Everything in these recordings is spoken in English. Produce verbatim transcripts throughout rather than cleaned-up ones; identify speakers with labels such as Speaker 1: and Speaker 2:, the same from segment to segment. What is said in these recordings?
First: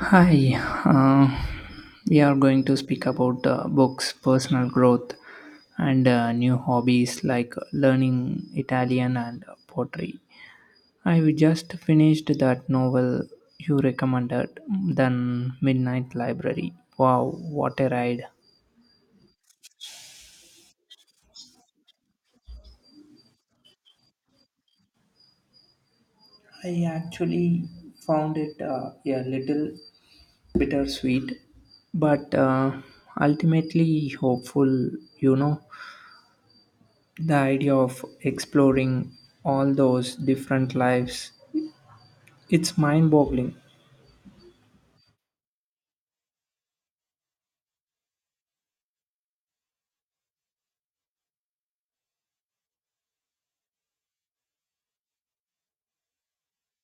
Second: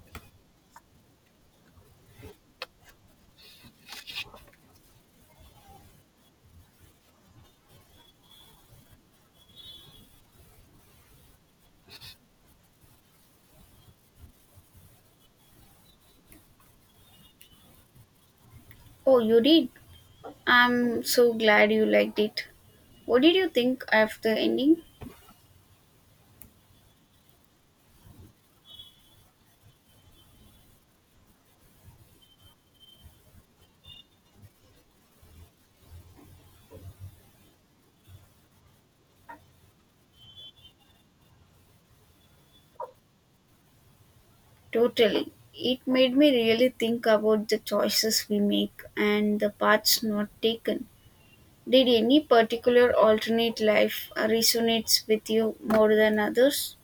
Speaker 1: Hi, uh, we are going to speak about uh, books, personal growth, and uh, new hobbies like learning Italian and pottery. I We just finished that novel you recommended, then Midnight Library. Wow, what a ride!
Speaker 2: Oh, you did? I'm so glad you liked it. What did you think of the ending?
Speaker 1: I actually found it uh, a little bittersweet, but uh, ultimately hopeful, you know. The idea of exploring all those different lives, it's mind boggling.
Speaker 2: Totally. It made me really think about the choices we make and the paths not taken. Did any particular alternate life uh, resonates with you more than others?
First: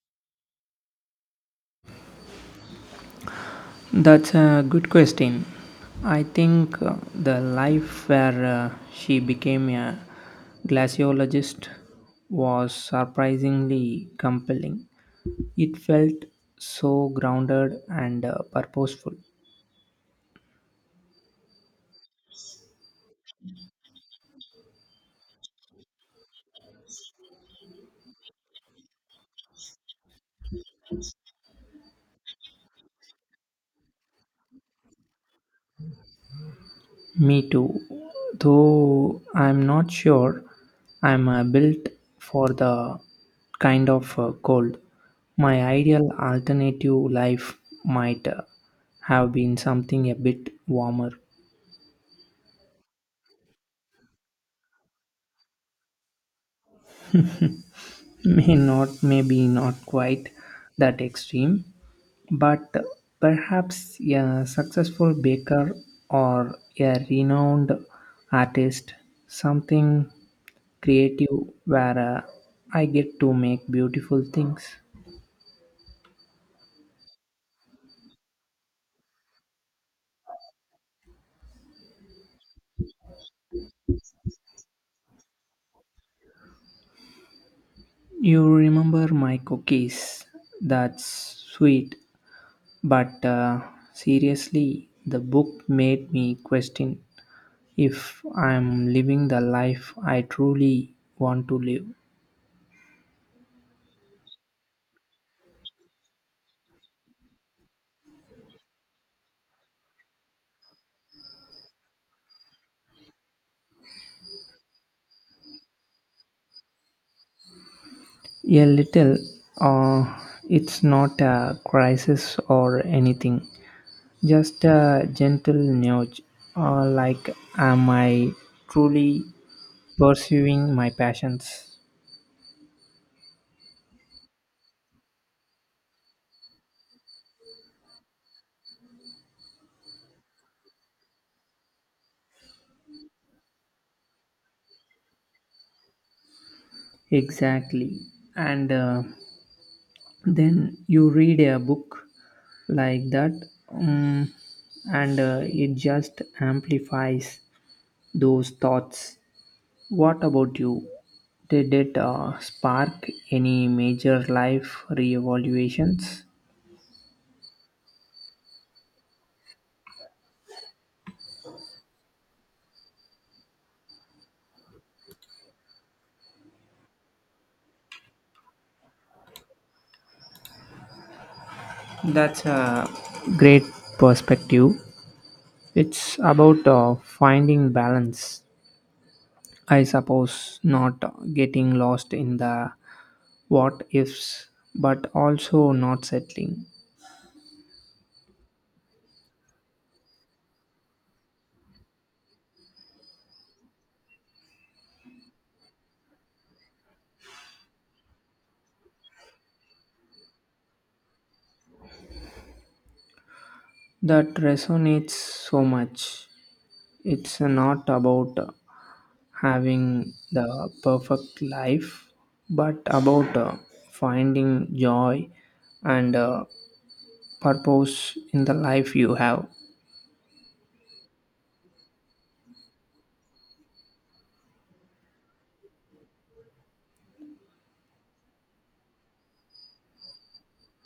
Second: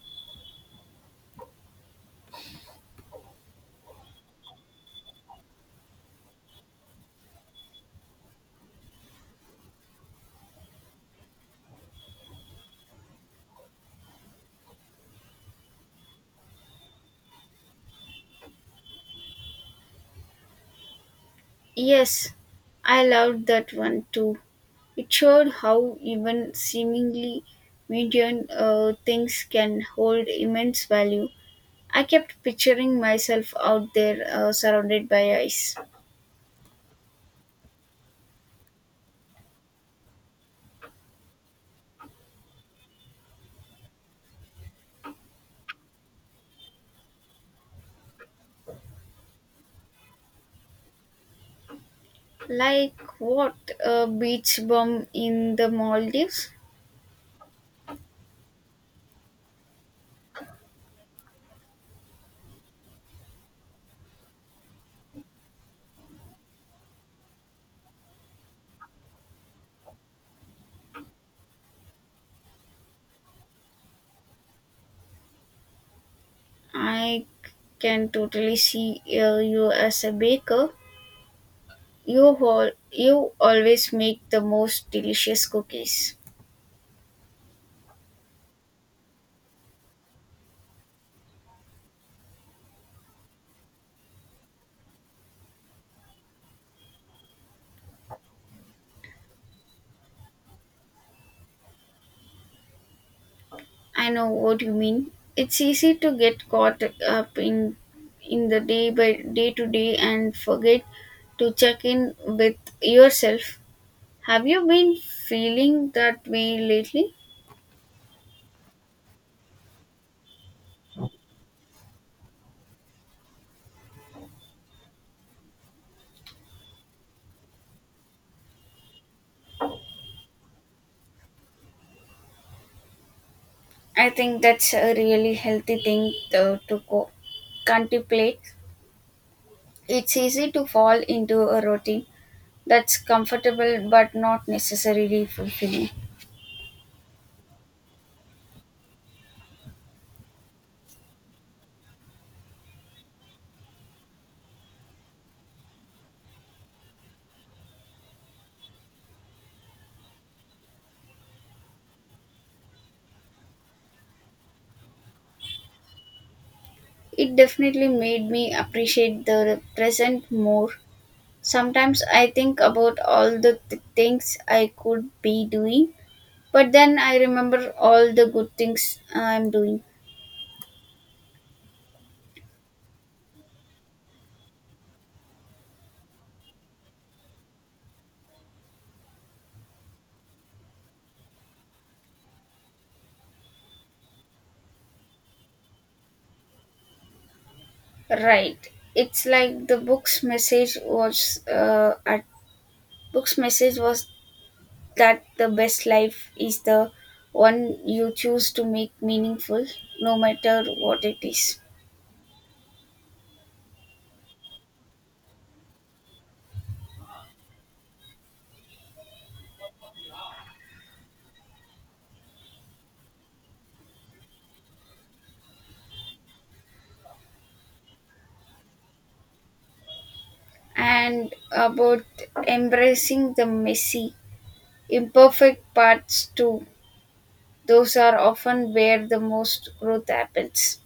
Speaker 1: That's a good question. I think uh, the life where uh, she became a glaciologist was surprisingly compelling. It felt so grounded and uh, purposeful.
Speaker 2: Yes, I loved that one too. It showed how even seemingly mundane uh, things can hold immense value. I kept picturing myself out there uh, surrounded by ice.
Speaker 1: Me too, though I'm not sure I'm uh, built for the kind of uh, cold. My ideal alternative life might uh, have been something a bit warmer.
Speaker 2: Like what? A beach bum in the Maldives?
Speaker 1: May not, maybe not quite that extreme, but perhaps a successful baker or a renowned artist, something creative where uh, I get to make beautiful things.
Speaker 2: I can totally see uh, you as a baker. You, hol- you always make the most delicious cookies.
Speaker 1: You remember my cookies? That's sweet, but uh, seriously, the book made me question if I'm living the life I truly want to live.
Speaker 2: I know what you mean. It's easy to get caught up in in the day by day to day and forget to check in with yourself. Have you been feeling that way lately?
Speaker 1: A little. Uh, it's not a crisis or anything. Just a gentle nudge. Uh, like, am I truly pursuing my passions?
Speaker 2: I think that's a really healthy thing to, to co- contemplate. It's easy to fall into a routine that's comfortable but not necessarily fulfilling.
Speaker 1: Exactly. And uh, then you read a book like that, um, and uh, it just amplifies those thoughts. What about you? Did it uh, spark any major life reevaluations?
Speaker 2: It definitely made me appreciate the present more. Sometimes I think about all the th- things I could be doing, but then I remember all the good things I'm doing.
Speaker 1: That's a great perspective. It's about uh, finding balance, I suppose, not getting lost in the what ifs, but also not settling.
Speaker 2: Right. It's like the book's message was uh, at book's message was that the best life is the one you choose to make meaningful, no matter what it is.
Speaker 1: That resonates so much. It's not about having the perfect life, but about uh, finding joy and uh, purpose in the life you have.
Speaker 2: And about embracing the messy, imperfect parts too. Those are often where the most growth happens.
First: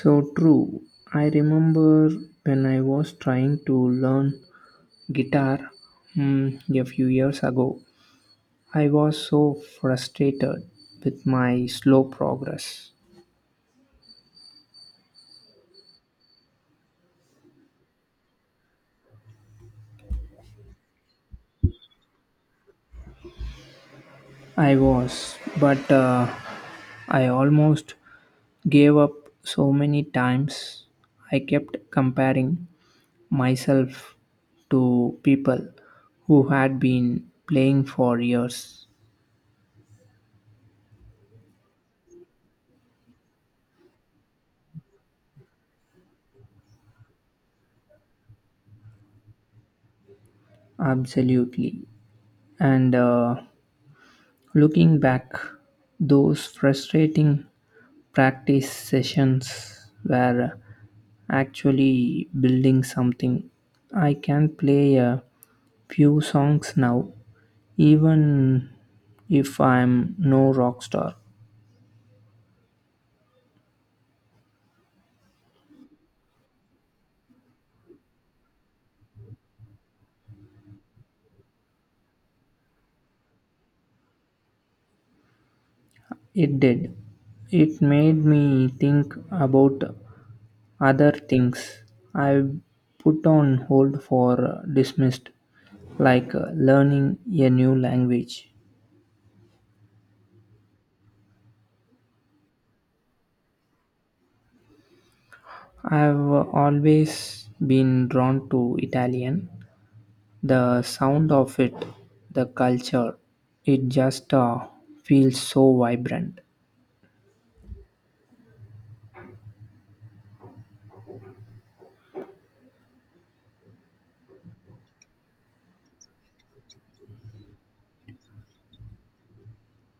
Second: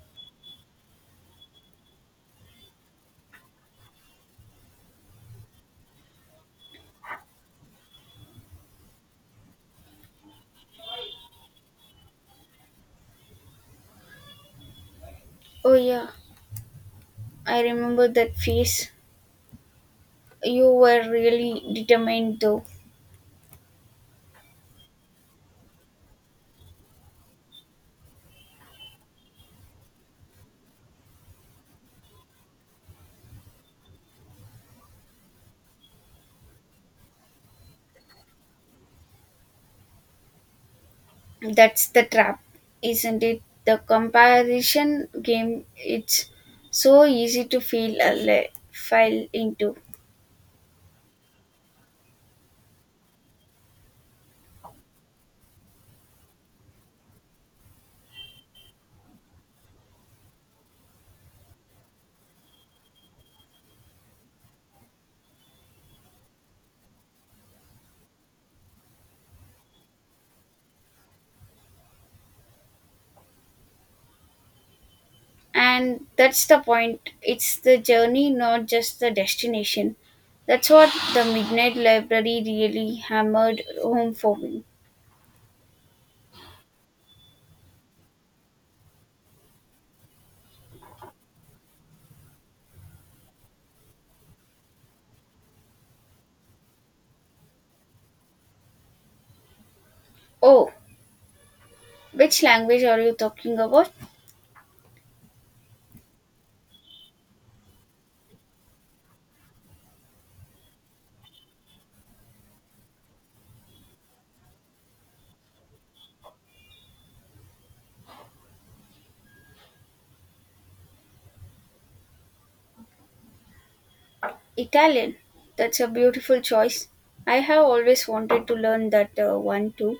Speaker 1: So true. I remember when I was trying to learn guitar mm, a few years ago, I was so frustrated with my slow progress.
Speaker 2: Oh yeah, I remember that phase. You were really determined though.
Speaker 1: I was, but uh, I almost gave up so many times. I kept comparing myself to people who had been playing for years.
Speaker 2: That's the trap, isn't it? The comparison game. It's so easy to feel a le- file into.
Speaker 1: Absolutely. And uh, looking back, those frustrating practice sessions were actually building something. I can play a few songs now, even if I'm no rock star.
Speaker 2: And that's the point. It's the journey, not just the destination. That's what the Midnight Library really hammered home for me.
Speaker 1: It did. It made me think about other things I put on hold for uh, dismissed, like uh, learning a new language.
Speaker 2: Oh, which language are you talking about?
Speaker 1: I've always been drawn to Italian. The sound of it, the culture, it just uh, feels so vibrant.
Speaker 2: Italian? That's a beautiful choice. I have always wanted to learn that uh, one too.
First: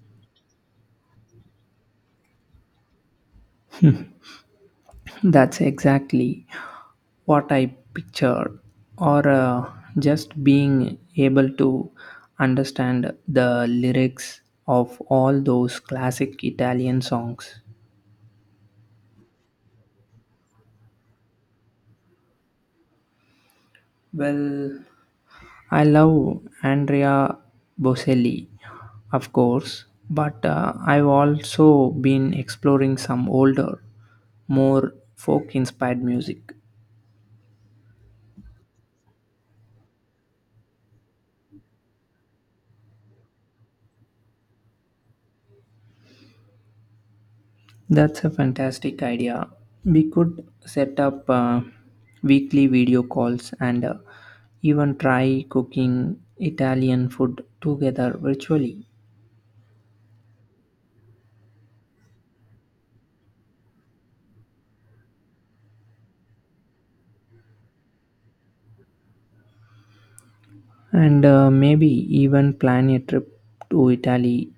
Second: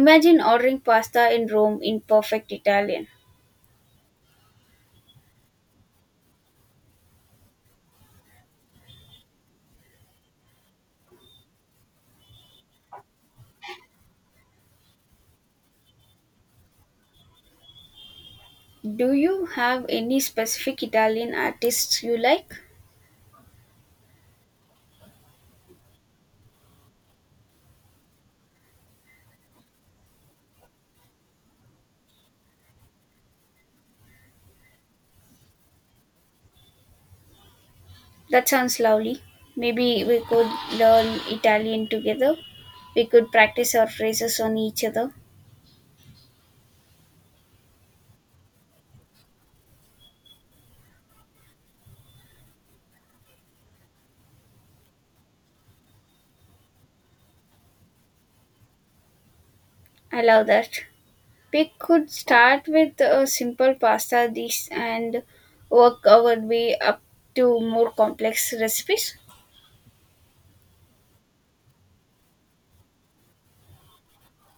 Speaker 2: Imagine ordering pasta in Rome in perfect Italian.
Speaker 1: That's exactly what I pictured, or uh, just being able to understand the lyrics of all those classic Italian songs.
Speaker 2: Do you have any specific Italian artists you like?
Speaker 1: Well, I love Andrea Bocelli, of course, but uh, I've also been exploring some older, more folk inspired music.
Speaker 2: That sounds lovely. Maybe we could learn Italian together. We could practice our phrases on each other.
Speaker 1: That's a fantastic idea. We could set up uh, weekly video calls and uh, even try cooking Italian food together virtually.
Speaker 2: I love that. We could start with a simple pasta dish and work our way up to more complex recipes.
Speaker 1: And uh, maybe even plan a trip to Italy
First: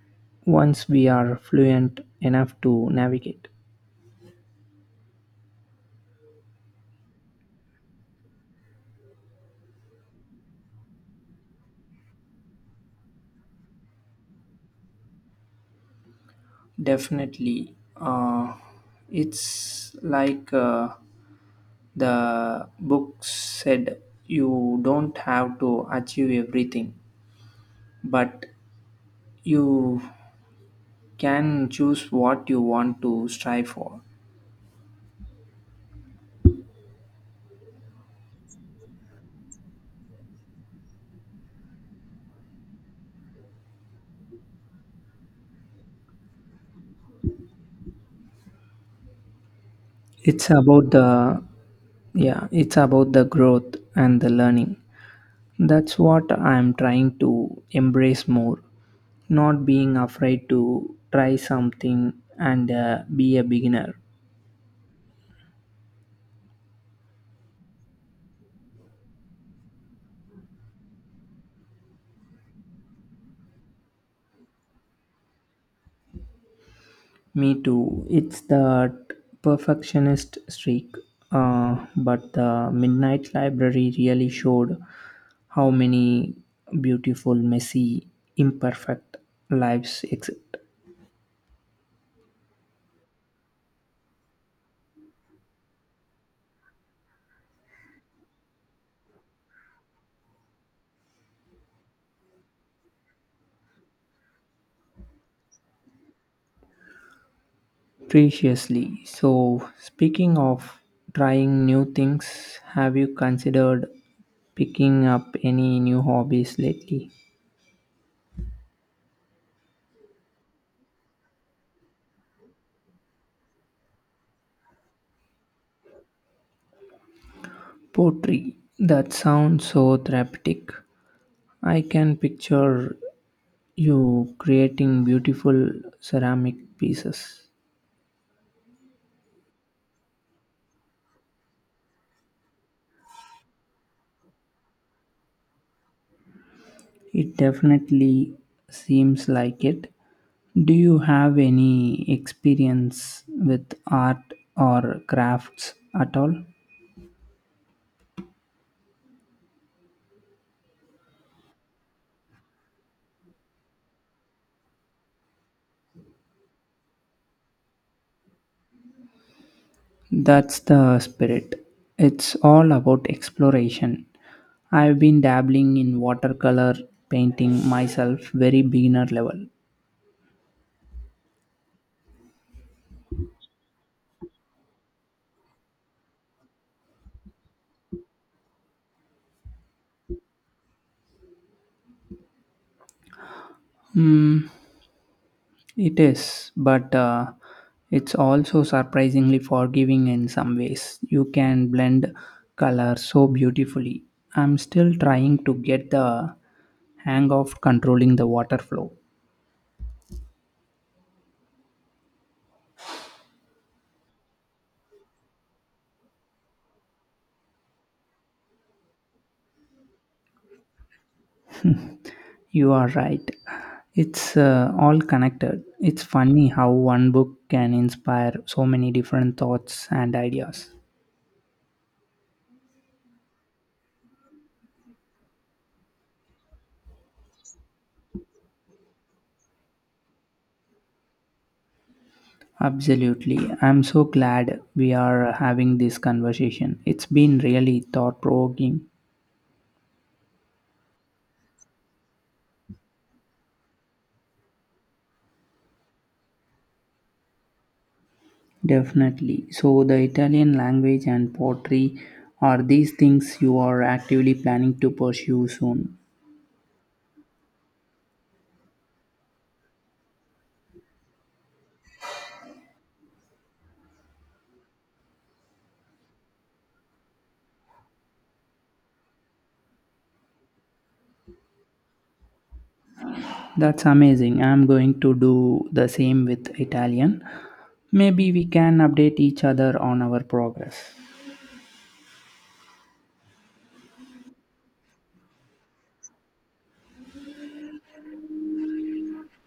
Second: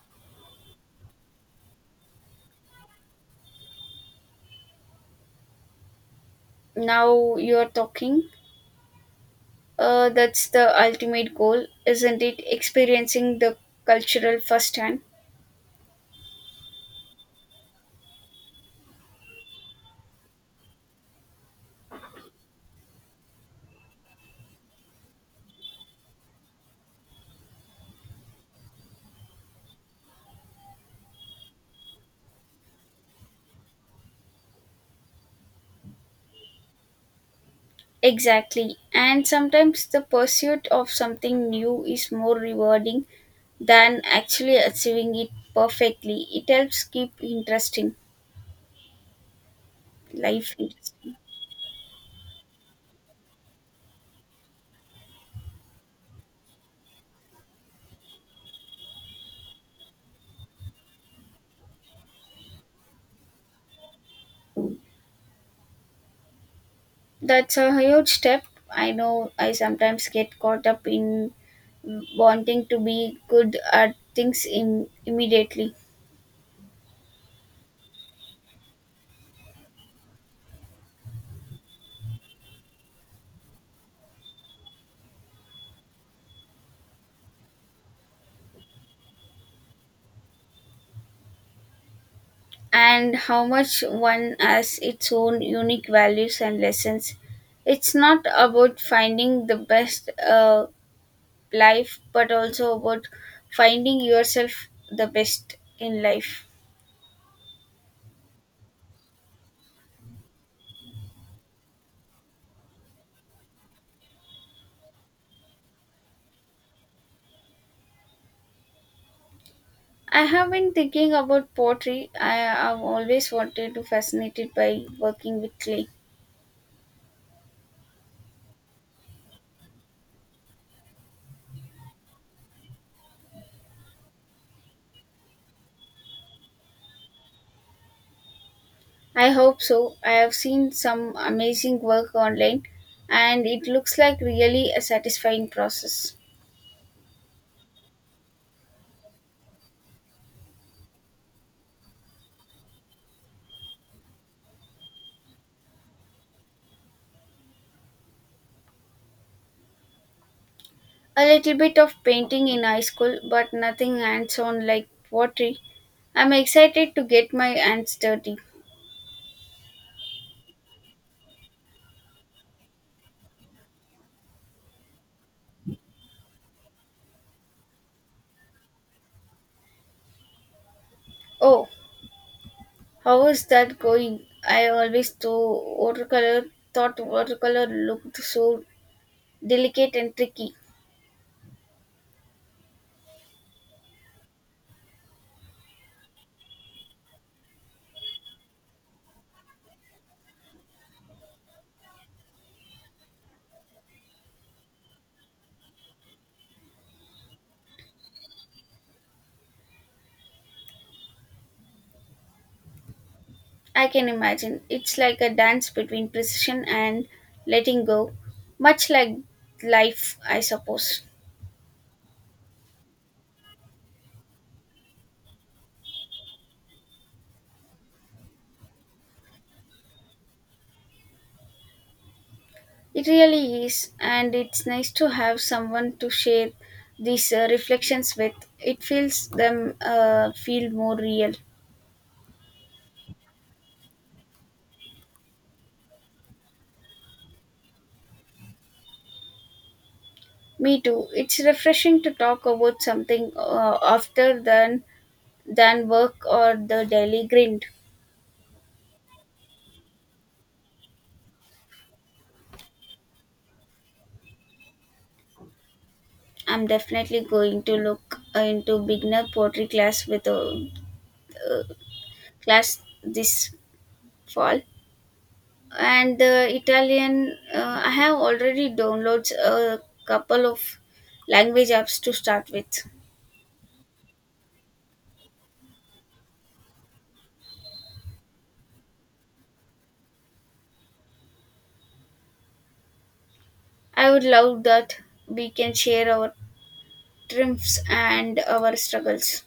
Speaker 1: once we are fluent enough to navigate.
Speaker 2: Now you're talking. Uh, that's the ultimate goal, isn't it? Experiencing the cultural firsthand.
Speaker 1: Definitely. Uh, it's like uh, the book said, you don't have to achieve everything, but you can choose what you want to strive for.
Speaker 2: Exactly. And sometimes the pursuit of something new is more rewarding than actually achieving it perfectly. It helps keep interesting
Speaker 1: It's
Speaker 2: life
Speaker 1: about the
Speaker 2: interesting.
Speaker 1: Yeah, it's about the growth and the learning. That's what I'm trying to embrace more, not being afraid to try something and uh, be a beginner.
Speaker 2: That's a huge step. I know I sometimes get caught up in wanting to be good at things im- immediately.
Speaker 1: Me too. It's that perfectionist streak. Uh, but the Midnight Library really showed how many beautiful, messy, imperfect lives exist.
Speaker 2: And how much one has its own unique values and lessons. It's not about finding the best uh, life but also about finding yourself the best in life.
Speaker 1: Preciously. So, speaking of trying new things, have you considered picking up any new hobbies lately?
Speaker 2: I have been thinking about pottery. I have always wanted to fascinated by working with clay.
Speaker 1: Poetry. That sounds so therapeutic. I can picture you creating beautiful ceramic pieces.
Speaker 2: I hope so. I have seen some amazing work online, and it looks like really a satisfying process.
Speaker 1: It definitely seems like it. Do you have any experience with art or crafts at all?
Speaker 2: A little bit of painting in high school, but nothing hands on like pottery. I'm excited to get my hands dirty.
Speaker 1: That's the spirit. It's all about exploration. I've been dabbling in watercolor painting myself, very beginner level.
Speaker 2: Oh, how is that going? I always thought watercolor thought watercolor looked so delicate and tricky.
Speaker 1: Hmm, It is, but uh, it's also surprisingly forgiving in some ways. You can blend color so beautifully. I'm still trying to get the hang of controlling the water flow.
Speaker 2: I can imagine. It's like a dance between precision and letting go. Much like life, I suppose.
Speaker 1: You are right. It's uh, all connected. It's funny how one book can inspire so many different thoughts and ideas.
Speaker 2: It really is, and it's nice to have someone to share these uh, reflections with. It feels them uh, feel more real.
Speaker 1: Absolutely. I'm so glad we are having this conversation. It's been really thought provoking.
Speaker 2: Me too. It's refreshing to talk about something uh, after than than work or the daily grind.
Speaker 1: Definitely. So, the Italian language and pottery, are these things you are actively planning to pursue soon?
Speaker 2: I'm definitely going to look uh, into beginner pottery class with a uh, class this fall. And the Italian, uh, I have already downloads a couple of language apps to start with.
Speaker 1: That's amazing. I'm going to do the same with Italian. Maybe we can update each other on our progress
Speaker 2: I would love that. We can share our triumphs and our struggles.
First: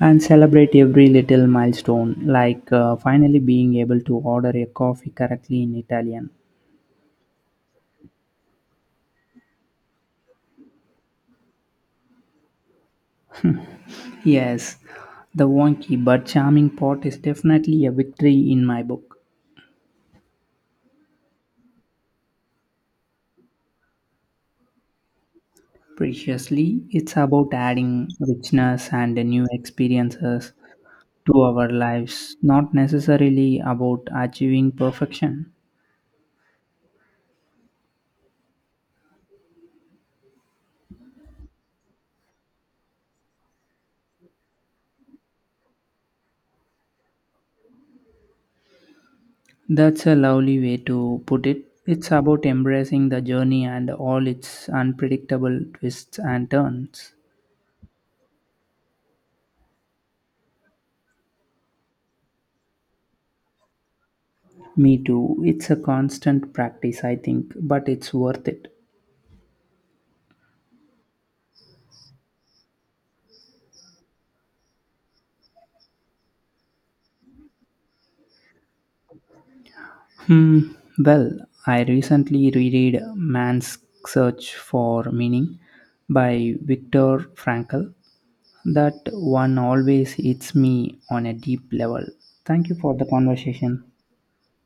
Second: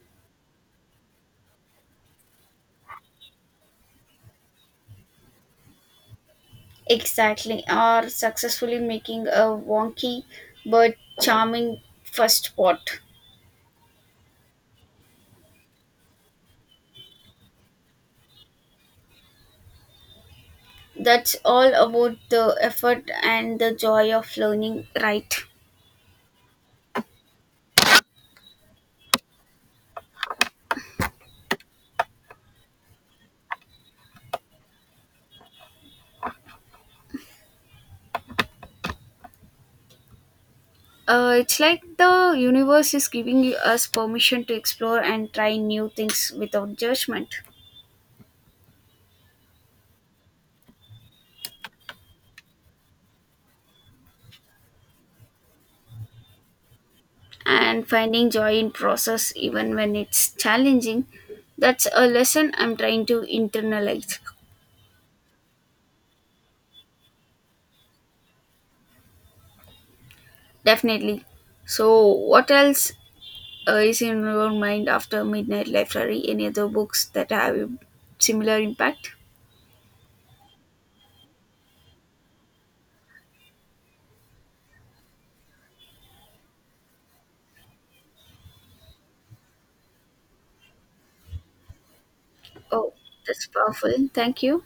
Speaker 1: and celebrate every little milestone, like uh, finally being able to order a coffee correctly in Italian.
Speaker 2: Exactly, or successfully making a wonky but charming first pot.
Speaker 1: Yes, the wonky but charming pot is definitely a victory in my book.
Speaker 2: That's all about the effort and the joy of learning, right?
Speaker 1: Preciously, it's about adding richness and new experiences to our lives, not necessarily about achieving perfection.
Speaker 2: Uh, it's like the universe is giving you- us permission to explore and try new things without judgment.
Speaker 1: That's a lovely way to put it. It's about embracing the journey and all its unpredictable twists and turns.
Speaker 2: And finding joy in process even when it's challenging. That's a lesson I'm trying to internalize.
Speaker 1: Me too. It's a constant practice, I think, but it's worth it.
Speaker 2: Definitely. So what else uh, is in your mind after Midnight Library? Any other books that have a similar impact?
Speaker 1: Hmm. Well, I recently reread Man's Search for Meaning by Viktor Frankl. That one always hits me on a deep level. Thank you
Speaker 2: Oh,
Speaker 1: for the
Speaker 2: that's
Speaker 1: conversation.
Speaker 2: powerful. Thank you.